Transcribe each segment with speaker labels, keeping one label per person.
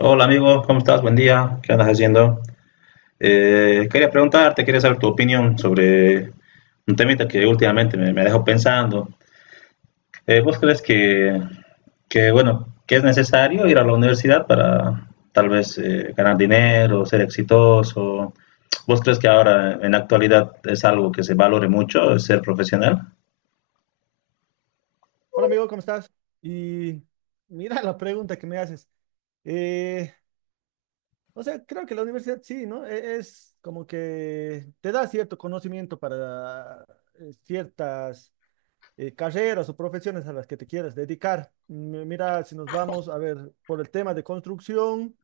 Speaker 1: Hola amigo, ¿cómo estás? Buen día, ¿qué andas haciendo? Quería preguntarte, quería saber tu opinión sobre un temita que últimamente me dejó pensando. ¿Vos crees que es necesario ir a la universidad para tal vez ganar dinero, ser exitoso? ¿Vos crees que ahora en la actualidad es algo que se valore mucho, ser profesional?
Speaker 2: Hola amigo, ¿cómo estás? Y mira la pregunta que me haces. Eh, o sea, creo que la universidad sí, ¿no? Es como que te da cierto conocimiento para ciertas carreras o profesiones a las que te quieras dedicar. Mm, mira, si nos vamos a ver por el tema de construcción,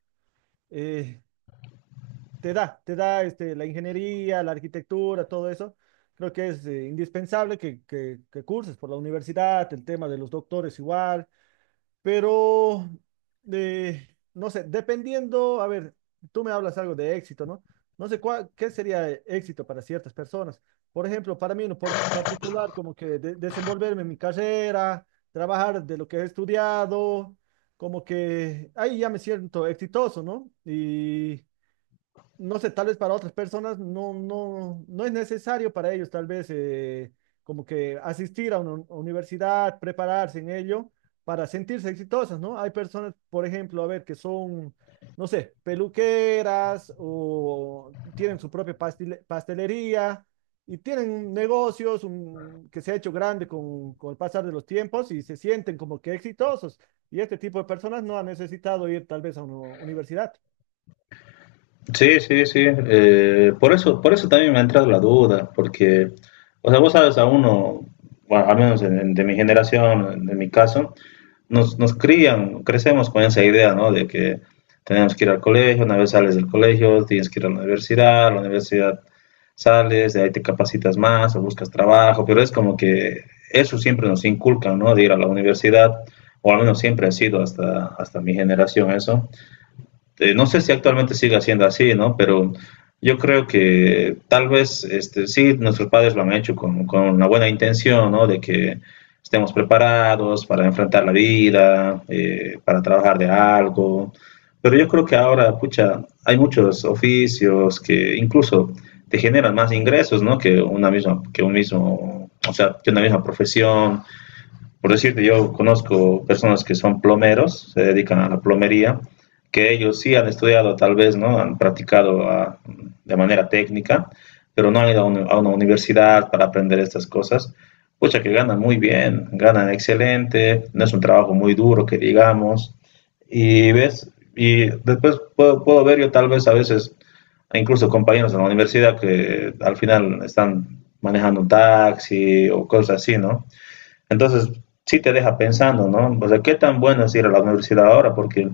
Speaker 2: eh, te da este, la ingeniería, la arquitectura, todo eso. Creo que es indispensable que curses por la universidad, el tema de los doctores igual. Pero, eh, no sé, dependiendo, a ver, tú me hablas algo de éxito, ¿no? No sé cuál, qué sería éxito para ciertas personas. Por ejemplo, para mí en lo particular, como que desenvolverme en mi carrera, trabajar de lo que he estudiado, como que ahí ya me siento exitoso, ¿no? Y no sé, tal vez para otras personas no, no, no es necesario para ellos, tal vez como que asistir a una universidad, prepararse en ello para sentirse exitosas, ¿no? Hay personas, por ejemplo, a ver, que son, no sé, peluqueras o tienen su propia pastelería y tienen negocios que se ha hecho grande con el pasar de los tiempos y se sienten como que exitosos. Y este tipo de personas no han necesitado ir tal vez a una universidad.
Speaker 1: Sí, sí, sí. Por eso, por eso también me ha entrado la duda, porque, o sea, vos sabes, a uno, bueno, al menos de mi generación, de mi caso, nos crían, crecemos con esa idea, ¿no? De que tenemos que ir al colegio, una vez sales del colegio, tienes que ir a la universidad sales, de ahí te capacitas más o buscas trabajo, pero es como que eso siempre nos inculcan, ¿no? De ir a la universidad, o al menos siempre ha sido hasta mi generación eso. No sé si actualmente sigue siendo así, ¿no? Pero yo creo que tal vez este, sí, nuestros padres lo han hecho con una buena intención, ¿no? De que estemos preparados para enfrentar la vida, para trabajar de algo. Pero yo creo que ahora, pucha, hay muchos oficios que incluso te generan más ingresos, ¿no? Que una misma, que un mismo, o sea, que una misma profesión. Por decirte, yo conozco personas que son plomeros, se dedican a la plomería, que ellos sí han estudiado tal vez, ¿no? Han practicado a, de manera técnica, pero no han ido a a una universidad para aprender estas cosas. Pucha, que ganan muy bien, ganan excelente, no es un trabajo muy duro que digamos. Y ves, y después puedo ver yo tal vez a veces, incluso compañeros de la universidad que al final están manejando un taxi o cosas así, ¿no? Entonces, sí te deja pensando, ¿no? O sea, ¿qué tan bueno es ir a la universidad ahora? Porque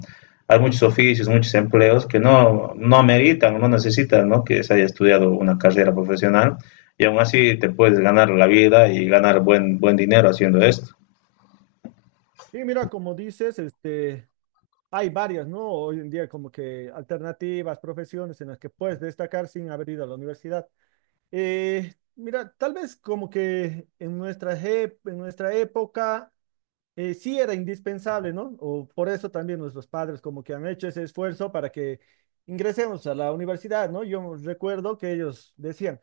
Speaker 1: hay muchos oficios, muchos empleos que no ameritan, no necesitan, ¿no? Que se haya estudiado una carrera profesional y aún así te puedes ganar la vida y ganar buen dinero haciendo esto.
Speaker 2: Sí, mira, como dices, este, hay varias, ¿no? Hoy en día como que alternativas, profesiones en las que puedes destacar sin haber ido a la universidad. Mira, tal vez como que en en nuestra época sí era indispensable, ¿no? O por eso también nuestros padres como que han hecho ese esfuerzo para que ingresemos a la universidad, ¿no? Yo recuerdo que ellos decían,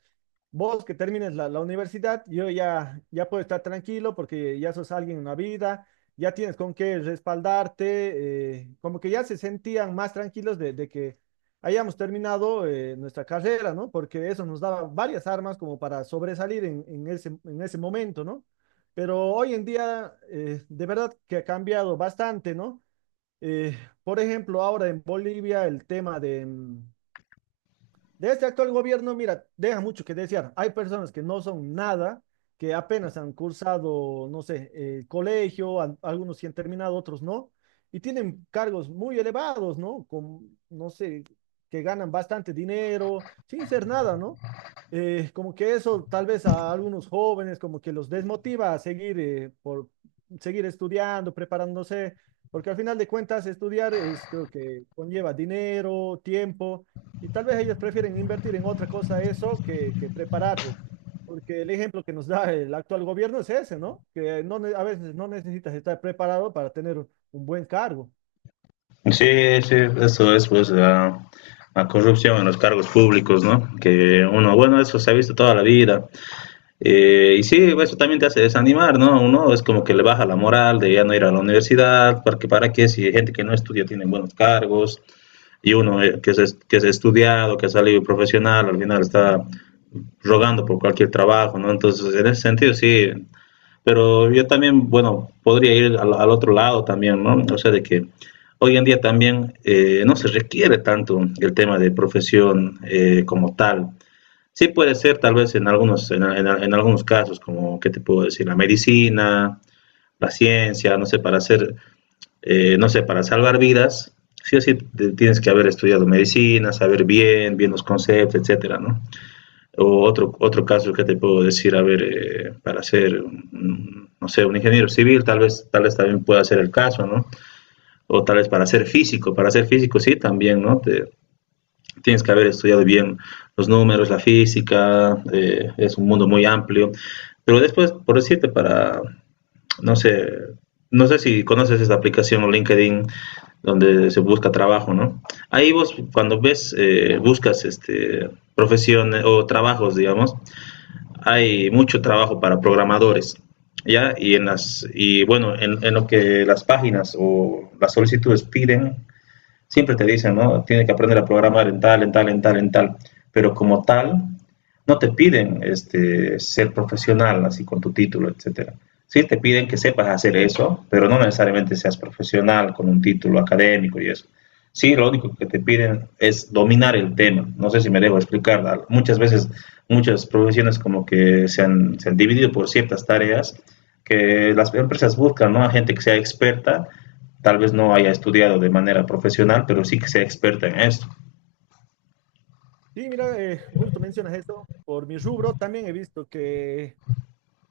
Speaker 2: vos que termines la universidad, yo ya, ya puedo estar tranquilo porque ya sos alguien en la vida, ya tienes con qué respaldarte, como que ya se sentían más tranquilos de que hayamos terminado nuestra carrera, ¿no? Porque eso nos daba varias armas como para sobresalir en ese momento, ¿no? Pero hoy en día, de verdad que ha cambiado bastante, ¿no? Eh, por ejemplo, ahora en Bolivia el tema de, de este actual gobierno, mira, deja mucho que desear. Hay personas que no son nada, que apenas han cursado, no sé, colegio, algunos sí han terminado, otros no, y tienen cargos muy elevados, ¿no? Con, no sé, que ganan bastante dinero sin ser nada, ¿no? Como que eso tal vez a algunos jóvenes como que los desmotiva a seguir, seguir estudiando, preparándose, porque al final de cuentas estudiar es, creo que conlleva dinero, tiempo. Y tal vez ellos prefieren invertir en otra cosa eso que prepararse, porque el ejemplo que nos da el actual gobierno es ese, ¿no? Que no, a veces no necesitas estar preparado para tener un buen cargo.
Speaker 1: Sí, sí, eso es pues la corrupción en los cargos públicos, ¿no? Que uno, bueno, eso se ha visto toda la vida. Y sí, eso también te hace desanimar, ¿no? Uno es como que le baja la moral de ya no ir a la universidad, porque para qué si gente que no estudia tiene buenos cargos y uno que es estudiado, que ha salido profesional, al final está rogando por cualquier trabajo, ¿no? Entonces, en ese sentido, sí, pero yo también, bueno, podría ir al otro lado también, ¿no? O sea, de que hoy en día también no se requiere tanto el tema de profesión como tal. Sí puede ser tal vez en algunos casos, como, ¿qué te puedo decir? La medicina, la ciencia, no sé, para hacer, no sé, para salvar vidas, sí o sí tienes que haber estudiado medicina, saber bien los conceptos, etcétera, ¿no? O otro caso que te puedo decir, a ver, para ser, no sé, un ingeniero civil, tal vez también pueda ser el caso, ¿no? O tal vez para ser físico sí también, ¿no? Te, tienes que haber estudiado bien los números, la física, es un mundo muy amplio. Pero después, por decirte, para, no sé, no sé si conoces esta aplicación LinkedIn donde se busca trabajo, ¿no? Ahí vos cuando ves, buscas este, profesiones o trabajos, digamos, hay mucho trabajo para programadores, ¿ya? Y bueno, en lo que las páginas o las solicitudes piden, siempre te dicen, ¿no? Tienes que aprender a programar en tal. Pero como tal, no te piden este, ser profesional, así con tu título, etcétera. Sí te piden que sepas hacer eso, pero no necesariamente seas profesional con un título académico y eso. Sí, lo único que te piden es dominar el tema. No sé si me dejo explicar. Muchas veces, muchas profesiones como que se han dividido por ciertas tareas que las empresas buscan, ¿no? A gente que sea experta tal vez no haya estudiado de manera profesional, pero sí que sea experta en esto.
Speaker 2: Sí, mira, justo mencionas esto, por mi rubro también he visto que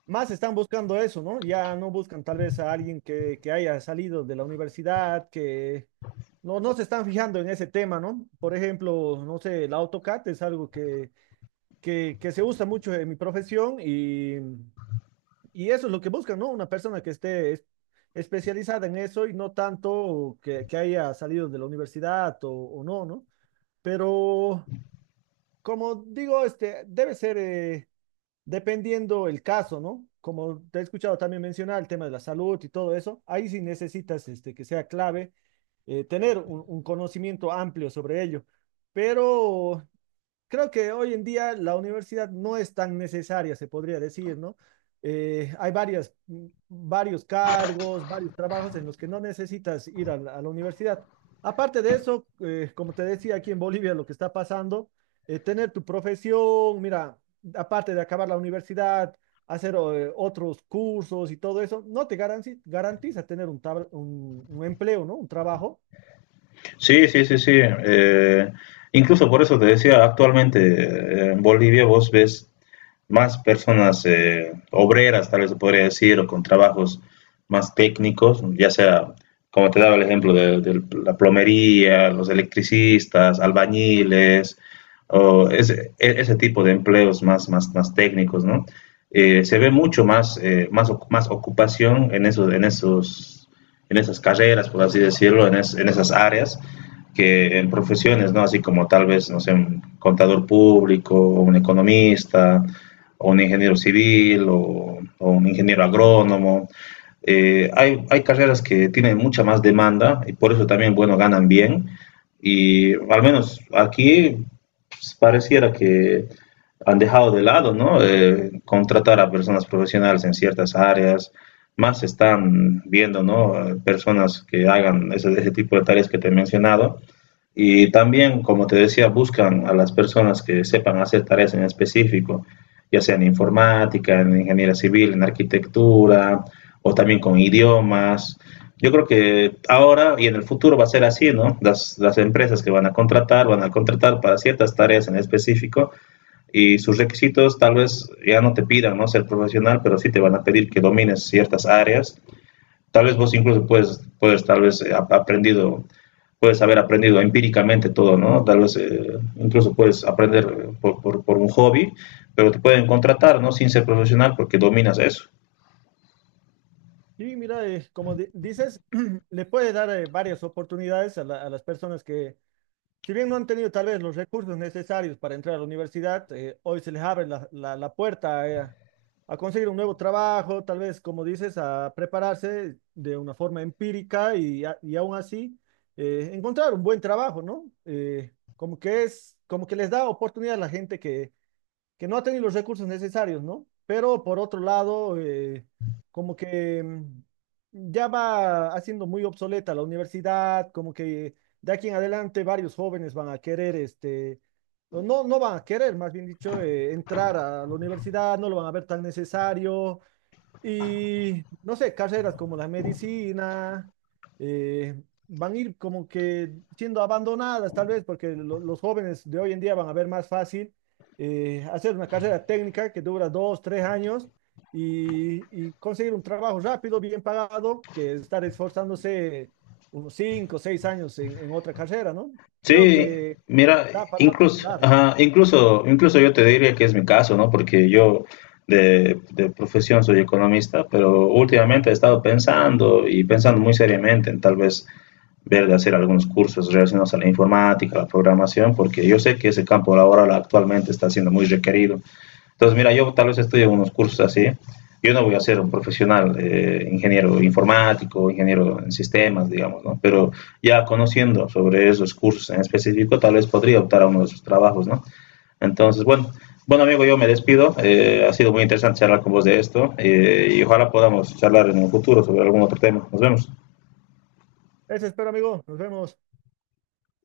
Speaker 2: más están buscando eso, ¿no? Ya no buscan tal vez a alguien que haya salido de la universidad, que no, no se están fijando en ese tema, ¿no? Por ejemplo, no sé, el AutoCAD es algo que se usa mucho en mi profesión y eso es lo que buscan, ¿no? Una persona que esté especializada en eso y no tanto que haya salido de la universidad o no, ¿no? Pero, como digo, este debe ser dependiendo el caso, ¿no? Como te he escuchado también mencionar el tema de la salud y todo eso, ahí sí necesitas este, que sea clave tener un conocimiento amplio sobre ello. Pero creo que hoy en día la universidad no es tan necesaria, se podría decir, ¿no? Hay varias, varios cargos, varios trabajos en los que no necesitas ir a la universidad. Aparte de eso, como te decía aquí en Bolivia, lo que está pasando, tener tu profesión, mira, aparte de acabar la universidad, hacer otros cursos y todo eso, no te garantiza tener un, un empleo, ¿no? Un trabajo.
Speaker 1: Sí, sí, sí, sí. Incluso por eso te decía, actualmente en Bolivia vos ves más personas obreras, tal vez se podría decir, o con trabajos más técnicos, ya sea, como te daba el ejemplo, de la plomería, los electricistas, albañiles, o ese tipo de empleos más, más, más técnicos, ¿no? Se ve mucho más, más ocupación esos, en esas carreras, por así decirlo, en esas áreas, que en profesiones, ¿no? Así como tal vez, no sé, un contador público, un economista, o un ingeniero civil, o un ingeniero agrónomo. Hay carreras que tienen mucha más demanda y por eso también, bueno, ganan bien. Y al menos aquí pues, pareciera que han dejado de lado, ¿no? Contratar a personas profesionales en ciertas áreas. Más están viendo, ¿no? Personas que hagan ese tipo de tareas que te he mencionado. Y también, como te decía, buscan a las personas que sepan hacer tareas en específico ya sea en informática, en ingeniería civil, en arquitectura, o también con idiomas. Yo creo que ahora y en el futuro va a ser así, ¿no? Las empresas que van a contratar para ciertas tareas en específico y sus requisitos tal vez ya no te pidan, ¿no? Ser profesional, pero sí te van a pedir que domines ciertas áreas. Tal vez vos incluso puedes tal vez puedes haber aprendido empíricamente todo, ¿no? Tal vez incluso puedes aprender por un hobby, pero te pueden contratar, ¿no? Sin ser profesional porque dominas eso.
Speaker 2: Sí, mira, como dices, le puede dar varias oportunidades a, a las personas que, si bien no han tenido tal vez los recursos necesarios para entrar a la universidad, hoy se les abre la puerta a conseguir un nuevo trabajo, tal vez, como dices, a prepararse de una forma empírica y aún así encontrar un buen trabajo, ¿no? Como que es, como que les da oportunidad a la gente que no ha tenido los recursos necesarios, ¿no? Pero por otro lado, como que mm, ya va haciendo muy obsoleta la universidad, como que de aquí en adelante varios jóvenes van a querer, este, o no, no van a querer, más bien dicho, entrar a la universidad, no lo van a ver tan necesario, y no sé, carreras como la medicina eh, van a ir como que siendo abandonadas tal vez porque los jóvenes de hoy en día van a ver más fácil hacer una carrera técnica que dura 2, 3 años y conseguir un trabajo rápido, bien pagado, que estar esforzándose unos 5, 6 años en otra carrera, ¿no? Creo
Speaker 1: Sí,
Speaker 2: que
Speaker 1: mira,
Speaker 2: da para
Speaker 1: incluso,
Speaker 2: hablar.
Speaker 1: ajá, incluso yo te diría que es mi caso, ¿no? Porque yo de profesión soy economista, pero últimamente he estado pensando y pensando muy seriamente en tal vez ver de hacer algunos cursos relacionados a la informática, a la programación, porque yo sé que ese campo laboral actualmente está siendo muy requerido. Entonces, mira, yo tal vez estudio unos cursos así. Yo no voy a ser un profesional ingeniero informático, ingeniero en sistemas, digamos, ¿no? Pero ya conociendo sobre esos cursos en específico, tal vez podría optar a uno de esos trabajos, ¿no? Entonces, bueno, amigo, yo me despido. Ha sido muy interesante charlar con vos de esto y ojalá podamos charlar en el futuro sobre algún otro tema. Nos vemos.
Speaker 2: Eso espero, amigo. Nos vemos.